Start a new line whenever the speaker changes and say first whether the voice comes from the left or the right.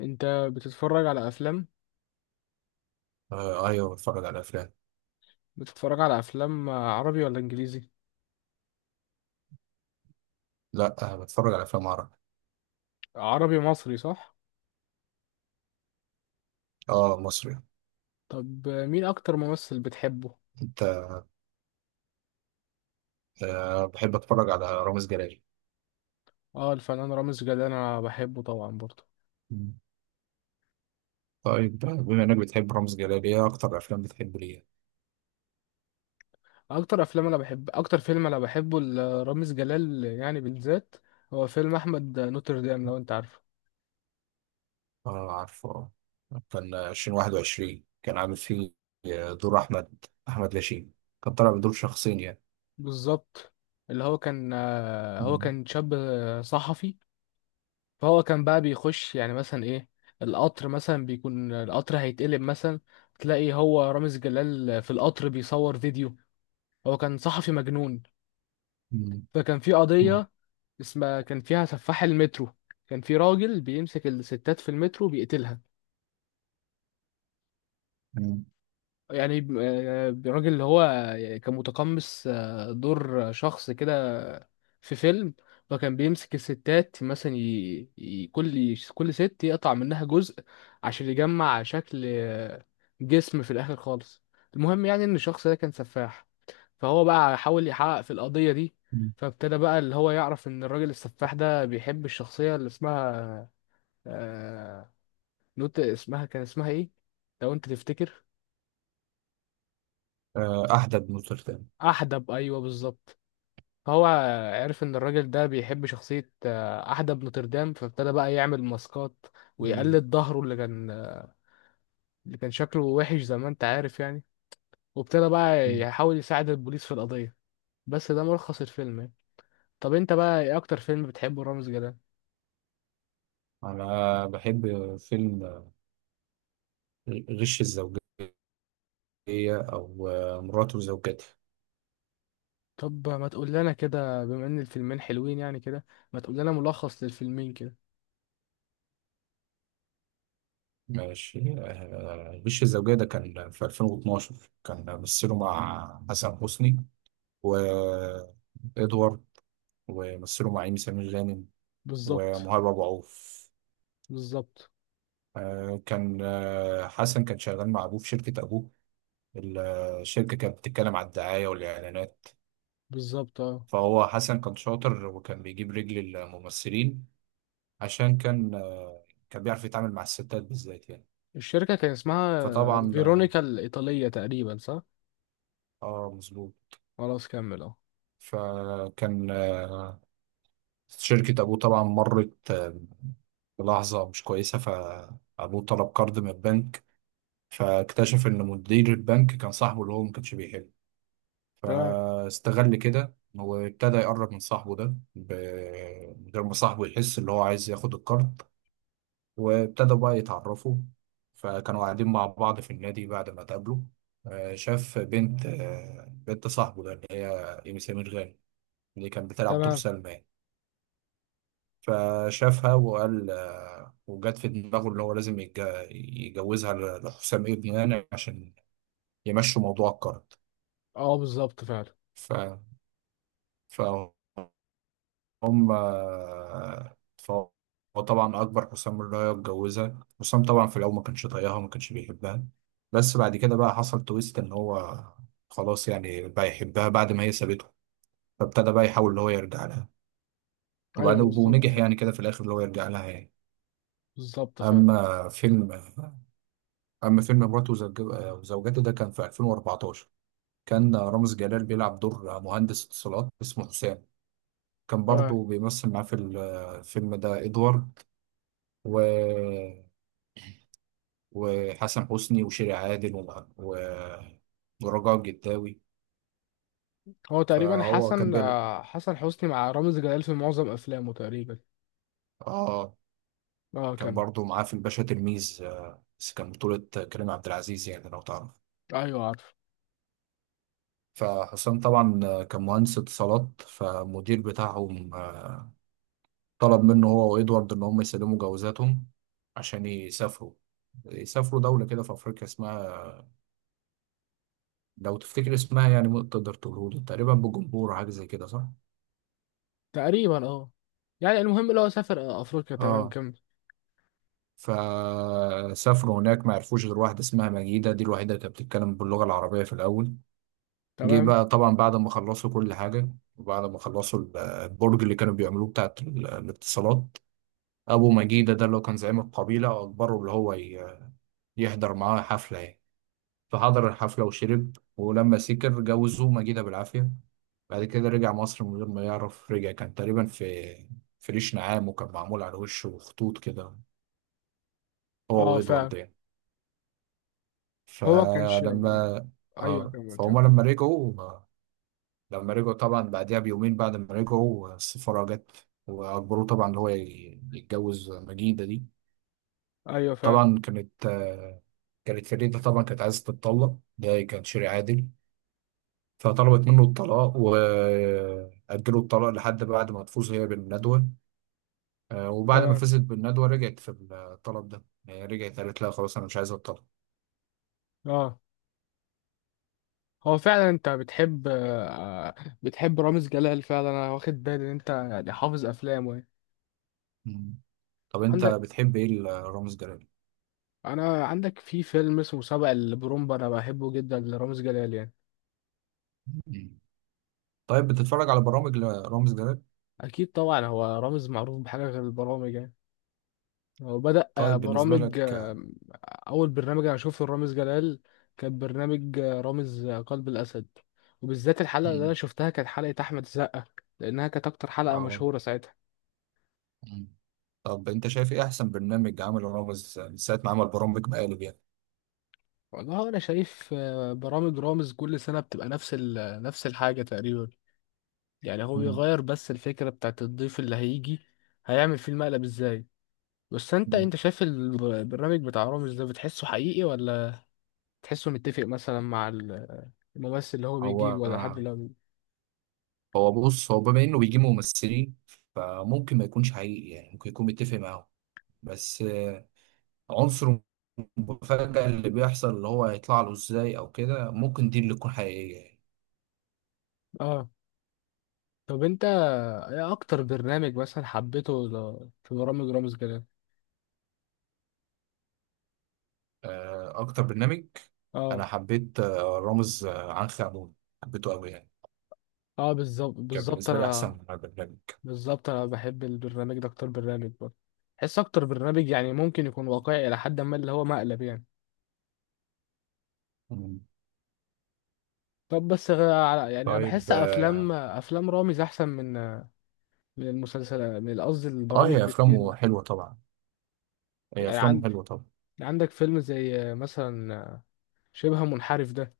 left: انت، بتتفرج على افلام؟
right: آه ايوه، بتفرج على افلام.
left: بتتفرج على افلام عربي ولا انجليزي؟
right: لا، بتفرج على افلام عربي.
left: عربي مصري، صح؟
right: اه مصري.
left: طب مين اكتر ممثل بتحبه؟
right: انت. بحب اتفرج على رامز جلال.
left: اه، الفنان رامز جلال انا بحبه طبعا برضه.
right: مم. طيب، بما انك بتحب رامز جلال، ايه اكتر افلام بتحب ليه؟
left: اكتر فيلم انا بحبه لرامز جلال يعني بالذات، هو فيلم احمد نوتردام، لو انت عارفه.
right: اه عارفه. كان 2021 كان عامل فيه، دور احمد لاشين. كان طالع بدور شخصين يعني.
left: بالظبط. اللي هو كان هو
right: مم.
left: كان شاب صحفي، فهو كان بقى بيخش يعني مثلا ايه القطر، مثلا بيكون القطر هيتقلب، مثلا تلاقي هو رامز جلال في القطر بيصور فيديو. هو كان صحفي مجنون.
right: مم.
left: فكان في
right: مم.
left: قضية اسمها، كان فيها سفاح المترو. كان في راجل بيمسك الستات في المترو بيقتلها،
right: مم.
left: يعني الراجل اللي هو كان متقمص دور شخص كده في فيلم. فكان بيمسك الستات مثلا، كل ست يقطع منها جزء، عشان يجمع شكل جسم في الآخر خالص. المهم يعني إن الشخص ده كان سفاح، فهو بقى حاول يحقق في القضية دي.
right: مم.
left: فابتدى بقى اللي هو يعرف إن الراجل السفاح ده بيحب الشخصية اللي اسمها، آه... نوت، اسمها كان اسمها إيه؟ لو أنت تفتكر.
right: آه احدى بن نوتردام.
left: أحدب، أيوه، بالظبط. فهو عرف ان الراجل ده بيحب شخصية احدب نوتردام، فابتدى بقى يعمل ماسكات
right: مم.
left: ويقلد ظهره اللي كان شكله وحش زي ما انت عارف يعني، وابتدى بقى
right: مم.
left: يحاول يساعد البوليس في القضية. بس ده ملخص الفيلم يعني. طب انت بقى ايه اكتر فيلم بتحبه رامز جلال؟
right: انا بحب فيلم غش الزوجية، هي أو مراته وزوجته.
left: طب ما تقول لنا كده، بما ان الفيلمين حلوين يعني كده، ما تقول لنا ملخص للفيلمين كده.
right: ماشي، وش الزوجية ده كان في 2012. كان مثله مع حسن حسني وإدوارد، ومثله مع إيمي سمير غانم
left: بالظبط،
right: ومهاب أبو عوف.
left: بالظبط،
right: آه، كان آه، حسن كان شغال مع أبوه في شركة أبوه. ال- الشركة كانت بتتكلم على الدعاية والإعلانات.
left: بالظبط، اه.
right: فهو حسن كان شاطر وكان بيجيب رجل الممثلين عشان كان بيعرف يتعامل مع الستات بالذات يعني.
left: الشركة كان اسمها
right: فطبعا آه،
left: فيرونيكا الإيطالية تقريبا، صح؟
right: اه مظبوط.
left: خلاص، كمل، اه.
right: فكان آه، شركة أبوه طبعا مرت بلحظة مش كويسة، فأبوه طلب قرض من البنك. فاكتشف إن مدير البنك كان صاحبه اللي هو ما كانش بيحبه.
left: تمام.
right: فاستغل كده وابتدى يقرب من صاحبه ده من غير ما صاحبه يحس اللي هو عايز ياخد القرض. وابتدوا بقى يتعرفوا. فكانوا قاعدين مع بعض في النادي بعد ما اتقابلوا. شاف بنت، بنت صاحبه ده اللي هي إيمي سمير غانم، اللي كانت بتلعب دور
left: تمام،
right: سلمى يعني. فشافها وقال، وجت في دماغه اللي هو لازم يجوزها لحسام ابنه يعني عشان يمشوا موضوع الكارد.
left: اه، بالظبط فعلا.
right: ف... فهم آه، فهو طبعا أكبر حسام اللي هي اتجوزها، حسام طبعا في الأول ما كانش طايقها وما كانش بيحبها. بس بعد كده بقى حصل تويست إن هو خلاص يعني بقى يحبها بعد ما هي سابته. فابتدى بقى يحاول اللي هو يرجع لها. وبعد
left: ايوه، بالظبط
right: ونجح
left: فعلا.
right: يعني كده في الآخر اللي هو يرجع لها يعني.
left: بالظبط فعلا.
right: أما فيلم أما فيلم مراته وزوجته ده كان في 2014. كان رامز جلال بيلعب دور مهندس اتصالات اسمه حسام. كان
left: تمام.
right: برضه بيمثل معاه في الفيلم ده إدوارد و... وحسن حسني وشيري عادل ورجاء الجداوي.
left: هو تقريبا
right: فهو كان بيل...
left: حسن حسني مع رامز جلال في معظم افلامه تقريبا.
right: آه
left: اه،
right: كان
left: كمل.
right: برضه معاه في الباشا تلميذ، بس كان بطولة كريم عبد العزيز يعني لو تعرف.
left: ايوه عارف.
right: فحسام طبعا كان مهندس اتصالات، فالمدير بتاعهم طلب منه هو وإدوارد إن هم يسلموا جوازاتهم عشان يسافروا دولة كده في أفريقيا اسمها، لو تفتكر اسمها يعني ممكن تقدر تقوله، تقريبا بجمبور أو حاجة زي كده، صح؟
left: تقريبا، اه، يعني المهم اللي هو سافر افريقيا، تمام،
right: اه.
left: كمل.
right: فسافروا هناك، ما عرفوش غير واحدة اسمها مجيدة، دي الوحيدة اللي كانت بتتكلم باللغة العربية في الأول. جه
left: تمام،
right: بقى طبعا بعد ما خلصوا كل حاجة، وبعد ما خلصوا البرج اللي كانوا بيعملوه بتاعت الاتصالات. أبو مجيدة ده اللي هو كان زعيم القبيلة أجبره اللي هو يحضر معاه حفلة يعني. فحضر الحفلة وشرب، ولما سكر جوزوه مجيدة بالعافية. بعد كده رجع مصر من غير ما يعرف، رجع كان تقريبا في ريش نعام وكان معمول على وشه خطوط كده، هو
left: اه فعلا.
right: وإدوارد يعني.
left: هو كانش
right: فلما
left: ايوه،
right: آه
left: كمل،
right: فهما
left: كمل.
right: لما رجعوا لما رجعوا طبعا بعدها بيومين، بعد ما رجعوا السفارة جت وأجبروه طبعا إن هو يتجوز مجيدة دي.
left: ايوه فعلا.
right: طبعا كانت آه، كانت فريدة طبعا كانت عايزة تتطلق، ده كان شيء عادل. فطلبت منه الطلاق وأجلوا الطلاق لحد بعد ما تفوز هي بالندوة. وبعد ما
left: تمام،
right: فزت بالندوة رجعت في الطلب ده يعني، رجعت قالت لا خلاص أنا مش عايزة الطلاق.
left: اه. هو فعلا انت بتحب رامز جلال فعلا، انا واخد بالي ان انت يعني حافظ افلامه يعني.
right: مم. طب أنت
left: عندك
right: بتحب إيه لرامز جلال؟
left: انا عندك في فيلم اسمه سبق البرومبا، انا بحبه جدا لرامز جلال يعني.
right: مم. طيب، بتتفرج على برامج لرامز جلال؟
left: اكيد طبعا، هو رامز معروف بحاجه غير البرامج يعني. هو بدأ
right: طيب بالنسبة
left: برامج،
right: لك.
left: اول برنامج انا شفته لرامز جلال كان برنامج رامز قلب الاسد، وبالذات الحلقه اللي انا
right: مم.
left: شفتها كانت حلقه احمد السقا، لانها كانت اكتر حلقه
right: اه.
left: مشهوره ساعتها.
right: مم. طب أنت شايف إيه أحسن برنامج عمله رامز من ساعة ما عمل برامج مقالب يعني؟
left: والله انا شايف برامج رامز كل سنه بتبقى نفس نفس الحاجه تقريبا، يعني هو
right: مم.
left: بيغير بس الفكره بتاعت الضيف اللي هيجي هيعمل فيه المقلب ازاي. بس انت
right: مم.
left: انت شايف البرنامج بتاع رامز ده، بتحسه حقيقي، ولا تحسه متفق مثلا مع الممثل اللي هو
right: هو
left: بيجيب، ولا حد اللي هو بيجيب؟
right: هو بص، هو بما انه بيجيب ممثلين فممكن ما يكونش حقيقي يعني، ممكن يكون متفق معاهم. بس عنصر المفاجأة اللي بيحصل اللي هو هيطلع له ازاي او كده، ممكن دي اللي تكون حقيقية يعني.
left: اه. طب انت ايه اكتر برنامج مثلا حبيته في برامج رامز جلال؟
right: اكتر برنامج
left: اه.
right: انا حبيت، رامز عنخ عمون، حبيته قوي يعني.
left: اه، بالظبط،
right: كان
left: بالظبط،
right: بالنسبة لي
left: انا
right: احسن برنامج.
left: بحب البرنامج ده اكتر برنامج برضه. بحس اكتر برنامج يعني ممكن يكون واقعي الى حد ما اللي هو مقلب يعني.
right: مم.
left: طب، بس يعني انا
right: طيب
left: بحس
right: اه.
left: افلام رامز احسن من المسلسلات، من قصدي البرامج،
right: هي
left: بكتير
right: افلامه
left: يعني.
right: حلوة طبعا. هي افلامه
left: يعني
right: حلوة طبعا.
left: عندك فيلم زي مثلا شبه منحرف ده،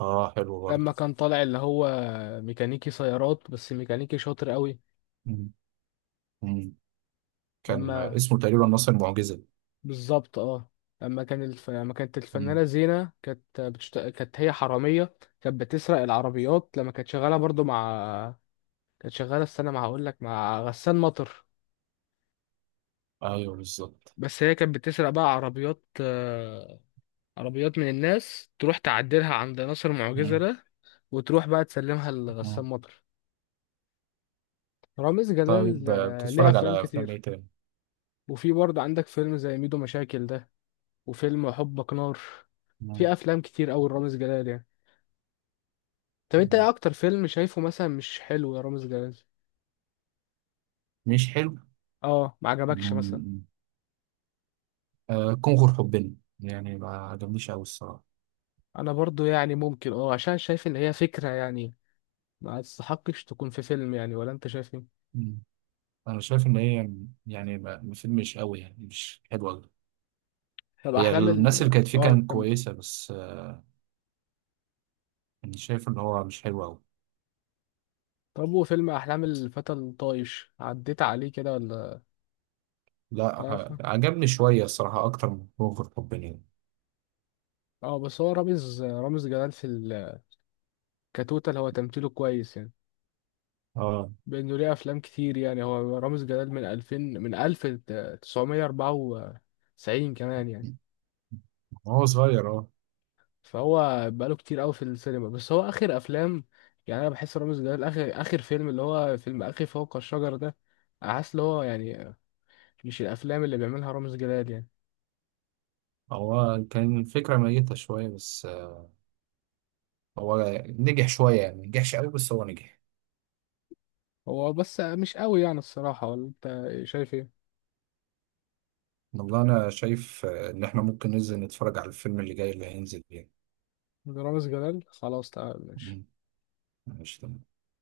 right: اه حلو برضه.
left: لما كان طالع اللي هو ميكانيكي سيارات، بس ميكانيكي شاطر قوي.
right: مم. مم. كان
left: لما
right: اسمه تقريبا ناصر المعجزة.
left: بالظبط، اه، لما كانت الفنانة زينة، كانت كانت هي حرامية، كانت بتسرق العربيات لما كانت شغالة برضو مع كانت شغالة استنى ما هقول لك، مع غسان مطر.
right: ايوه بالظبط.
left: بس هي كانت بتسرق بقى عربيات من الناس، تروح تعدلها عند ناصر معجزة
right: مم.
left: ده، وتروح بقى تسلمها
right: مم.
left: لغسان مطر. رامز جلال
right: طيب،
left: ليه
right: بتتفرج
left: افلام
right: على افلام
left: كتير.
right: ايه تاني؟
left: وفي برضه عندك فيلم زي ميدو مشاكل ده، وفيلم حبك نار.
right: مم.
left: في افلام كتير قوي رامز جلال يعني. طب انت
right: مم.
left: ايه اكتر فيلم شايفه مثلا مش حلو يا رامز جلال؟
right: مش حلو.
left: اه، ما عجبكش مثلا؟
right: مم. آه كونغر حبنا يعني ما عجبنيش قوي الصراحه.
left: انا برضه يعني ممكن، اه، عشان شايف ان هي فكرة يعني ما تستحقش تكون في فيلم، يعني ولا انت شايف ايه؟
right: مم. انا شايف ان هي يعني، فيلم مش قوي يعني مش حلو قوي.
left: طب
right: هي
left: احلام ال
right: الناس اللي كانت فيه
left: اه،
right: كانت
left: كمل.
right: كويسه، بس آه، انا شايف ان هو مش حلو قوي.
left: طب، وفيلم احلام الفتى الطايش عديت عليه كده ولا
right: لا
left: تعرفه؟
right: عجبني شويه الصراحه اكتر من كونغر حبنا يعني.
left: اه، بس هو رامز جلال في الكتوتة اللي هو تمثيله كويس يعني،
right: اه.
left: بانه ليه افلام كتير يعني. هو رامز جلال من 2000، من 1994 كمان يعني،
right: هو صغير اه.
left: فهو بقاله كتير قوي في السينما. بس هو اخر افلام، يعني انا بحس رامز جلال اخر اخر فيلم اللي هو فيلم اخي فوق الشجر ده، حاسس اللي هو يعني مش الافلام اللي بيعملها رامز جلال يعني.
right: هو كان الفكره ميته شويه، بس هو نجح شوية يعني، ما نجحش قوي بس هو نجح.
left: هو بس مش قوي يعني الصراحة، ولا انت شايف ايه؟
right: والله أنا شايف إن إحنا ممكن ننزل نتفرج على الفيلم اللي جاي اللي هينزل يعني.
left: رامز جلال، خلاص، تمام، ماشي.
right: مم. ماشي تمام.